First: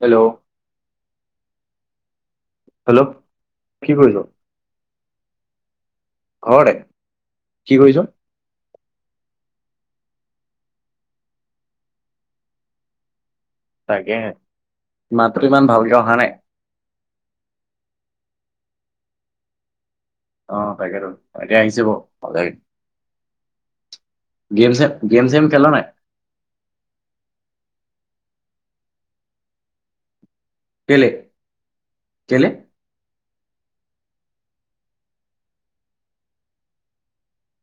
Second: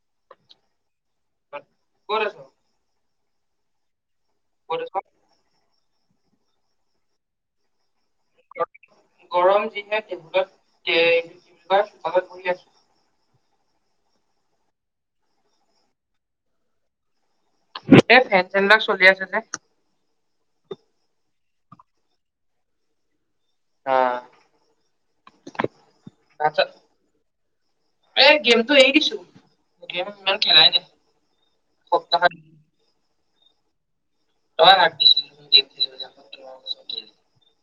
Hello. ক'ত আছ? Hello, কি কৰিছ? [inaudible] ঘৰতে, কি কৰিছ? গৰম যিহে তেহুলত এ তিবাৰ চোতালতবহি আছো। তাকে মাতো ইমান ভালকে অহা নাই। এ, ফেন, চেন লাক চলি আছে যে। অ' তাকেতো, তাকে আহিছে বাৰু গাড়ীত। গেম-চেম গেম, চেম খেল নাই? এই গেমটো এৰি দিছো। খেলাই নাই, কেলে সপ্তাহত কেলে [unintelligible]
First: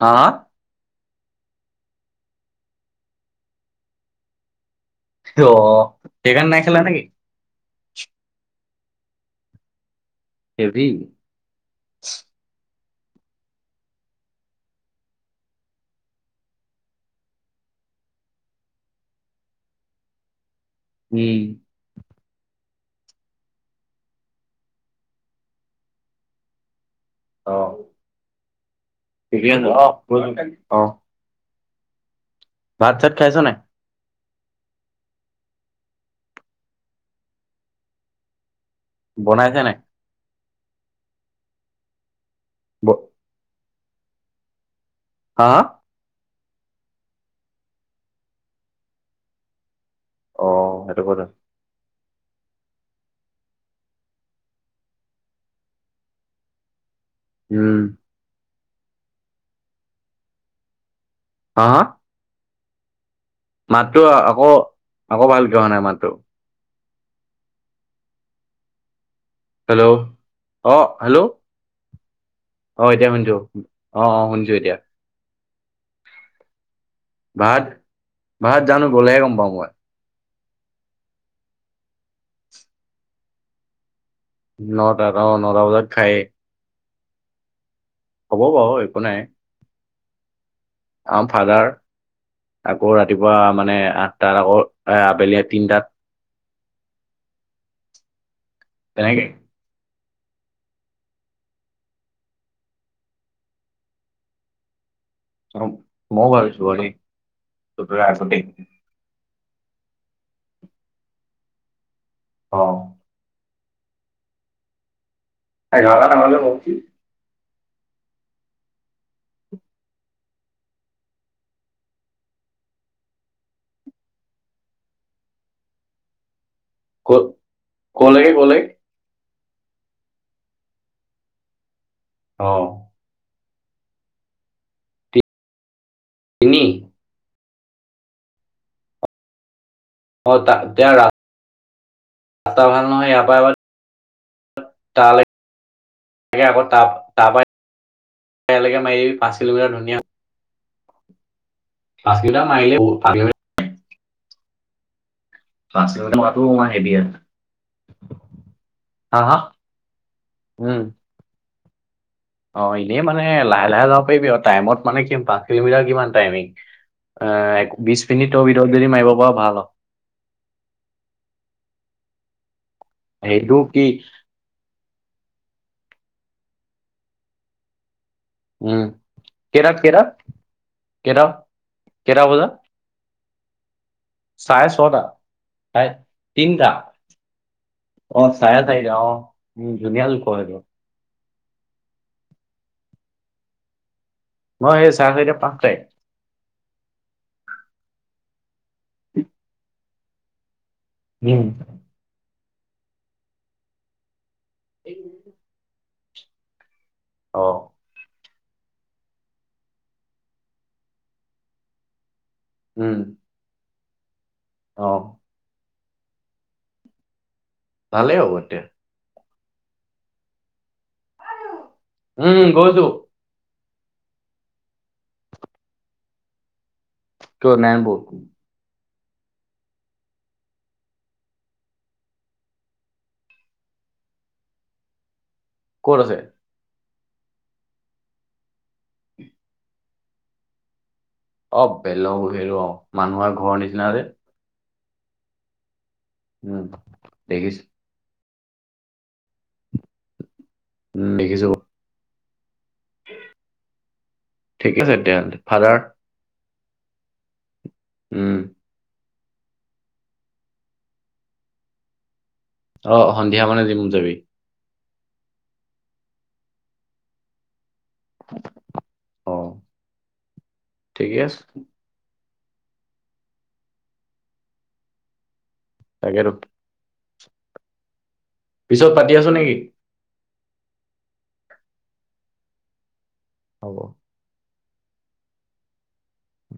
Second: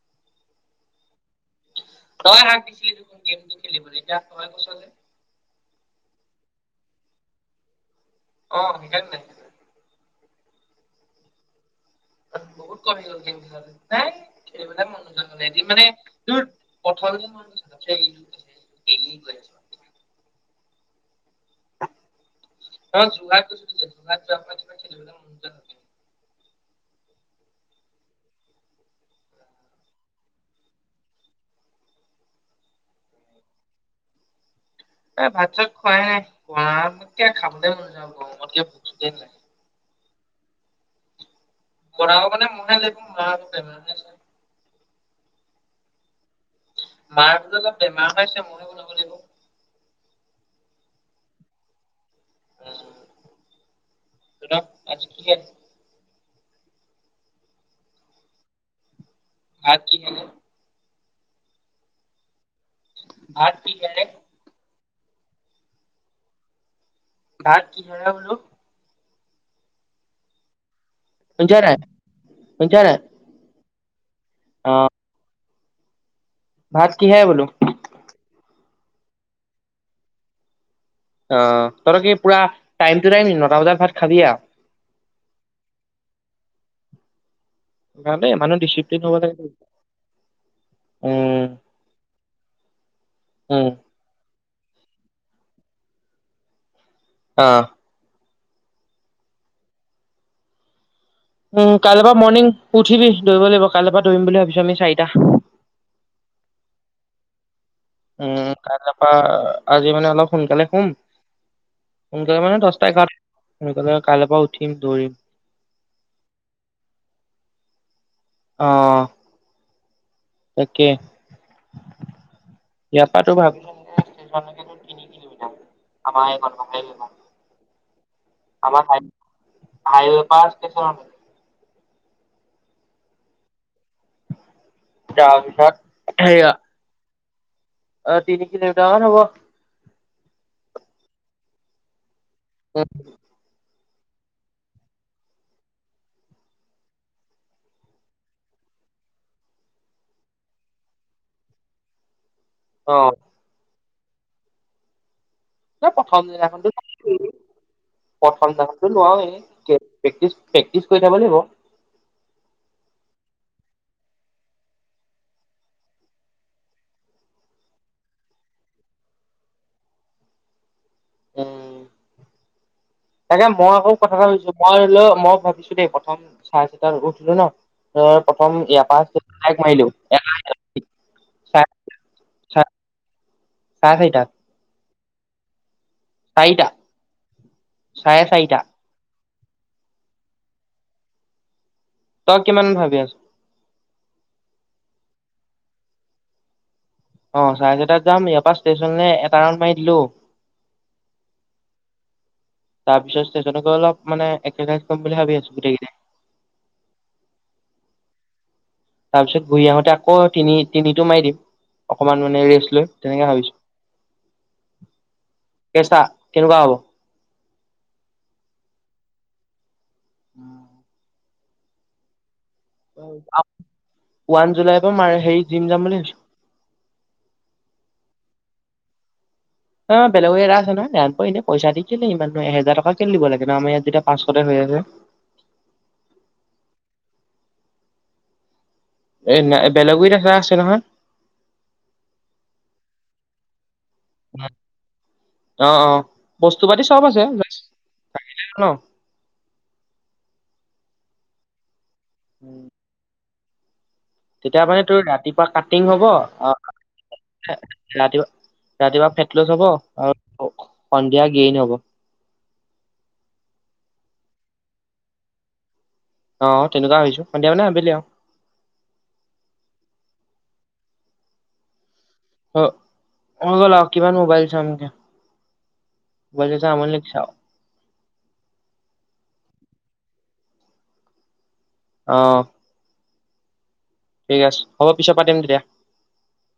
হা, হা তয়ে হাক দিছিলি দেখোন গেমটো খেলিবলৈ এতিয়া তই কৈছ যে ত' সেইকাৰণে নাই খেলা নেকি? অ', সেইকাৰণে নাই [unintelligible] হেভি বহুত কমি গ'ল নাই [unintelligible] খেলিবলৈ মন নোযোৱা হ'ল এদিন মানে তোৰ [unintelligible] [unintelligible] উম। [inaudible] অ'। [unintelligible] অ'। ভাত-চাত খাইছ নে? এ, ভাত-চাত খোৱাই নাই [unintelligible] খাবলৈ মন যোৱা নাই গৰমত যে বনাইছে নাই? বনাব মানে ব [unintelligible] হা মাৰটোতো অলপ বেমাৰ হৈ হৈছে, মইহে বনাব লাগিব। অ' সেইটো কথা। উম, তহঁতৰ আজি কি আছে? উম। ভাত কিহেৰে? হা ভাত কিহেৰে মাতটো আকৌ, আকৌ ভালকৈ অহা নাই মাতটো ভাত কিহেৰে বোলো? হেল্ল', অ'। হেল্ল' শুনিছনে নাই? শুনিছা অ', নাই এতিয়া শুনিছোঁ। অ', অ', শুনিছোঁ এতিয়া। ভাত কিহেৰে বোলো? ভাত ভাত জানো, গ'লেহে গম পাওঁ মই অ', তহঁতৰ কি পুৰা টাইম-টু-টাইম নি? নটা বজাত ভাত খাবি নটাত অ', নটা বজাত খায়ে [unintelligible] মানুহ ডিচিপ্লিন হ'ব লাগিব। আমাৰ ফাদাৰ, আকৌ ৰাতিপুৱা উম মানে, আঠটাত আকৌ আ আবেলি তিনটাত অ' তেনে--কে উম, কাইলৈপা পৰা মৰ্ণিং উঠিবি দৌৰিব লাগিব, কাইলৈ পৰা দৌৰিম বুলি ভাবিছো আমি চাৰিটা। অ মোবাইল চোৰেি [unintelligible] উম, কাইলৈপা, আজি মানে অলপ সোনকালে শুম সোনকালে মানে অ দছটা এঘাৰটাত, সোনকালে কাইলৈৰ পা উঠিম দৌৰিম। [inaudible] অ' তাকে ইয়াৰ পৰা তো [unintelligible] তিনি কিলোমিটাৰ, আমাৰ এইকণৰপা ক, ক লাগে, ক লাগে আমাৰ হাই হাইৱে পৰা ষ্টেচন অঁ। তাৰ পিছত তিনি অ তিনি কিলোমিটাৰ মান হব। অ, তা, তে, ৰা, ৰাস্তা ভাল নহয় ইয়াৰ পৰা এবাৰ তালৈ আকৌ ত তাৰপ [unintelligible] মাৰি পাঁচ কিলোমিটাৰ ধুনীয়া ম আহিল অ ভাল [unintelligible] ন কিলোমিটাৰ প্ৰথম মৰাটো দিনা হেভি প্ৰথম [unintelligible] হা, লোৱে, হা? উম। প্ৰেক্টিচ-প্ৰেক্টিচ কৰি থাব লাগিব। অ এনেই মানে লাহে-লাহে যাব পাৰিবি আৰু টাইমত মানে কি পাঁচ কিলোমিটাৰ কিমান টাইমিং। আহ বিশ মিনিটৰ ভিতৰত যদি মাৰিব পাৰো ভাল [inaudible] উ তাকে সেইটো মই কি আকৌ কথাষাৰ কৈ থৈছোঁ মই ল মই ভাবিছো দেই কথা চাই চ তাৰ উঠলো ন। প্ৰথম উম, ইয়াৰ পাক কেইটাত মাৰিলো কেইটাত কেইটা কেইটা বজাত, চাৰিটা চাৰে ছটা? চাৰিটা তিনটা, অ চাৰে চাৰিটা অ। উম ধুনীয়া লোকৰ এইটো। তই কিমান ভাবি আছ মই সেই চাহ [unintelligible] অ চাৰে চাৰীতাত যাম ইয়াৰ পৰা ষ্টেচন এটা ৰাউণ্ড মাৰি দিলো। [inaudible] তাৰপিছতেইজনকো অলপ মানে এক্ৰচাইজ বুলি ভাবি আছো গোটেইকেইটা। অ। তাৰ পিছত ঘূৰি আহোতে আকৌ তিনি-তিনিটো মাৰি দিম, অকমান মানে ৰেষ্ট লৈ উম, তেনেকে ভাবিছো। অ। কেচা কেনেকুৱা হ'ব? ভালেই হ'ব তে উম। উম। গৈছো ওৱান জুলাইৰ পৰা ম হেৰি জিম যাম বুলি ভাবছো। [inaudible] অ বেলেগো এৰা আছে নহয়, ৰেম্প এনেই পইচা দি কেলে ইমানানহ এহেজাৰ টকা কেলে দিব লাগে, ন আমাৰ ইয়াত যেতিয়া পাচঁশতে হৈ আছে। [inaudible] ক'ত আছে? এনে বেলেগৰ দেখা আছে নহয়। অ বেলেও-হেলও মানুহৰ ঘৰৰ নিচিনা যে। অ, অ, উম। বস্তু-পাতি চব আছে দেখিছো ন'। উম দেখিছো। উম। তেতিয়া ঠিকে মানে আছে তোৰ তেতিয়াহ'লে ৰাতিপুৱা ফাদাৰ কাটিং হব ৰাতিপুৱা, উম ৰাতিপুৱা ফেক হব আৰু সন্ধিয়া গেইন হ'ব। অ সন্ধিয়া মানে জীম যাবি? অ তেনেকুৱা হৈছো, সন্ধিয়া মানে আবেলি আৰু। আহ। ঠিকে আছে। অ', গ ল কিমান মোবাইল চাম? তাকেতো বলেছ আমলিক চাও [unintelligible] পিছত পাতি আছো নেকি। অ'। হ'ব। ঠিক আছে হ'ব পিছত পাতিম তেতিয়া। উ।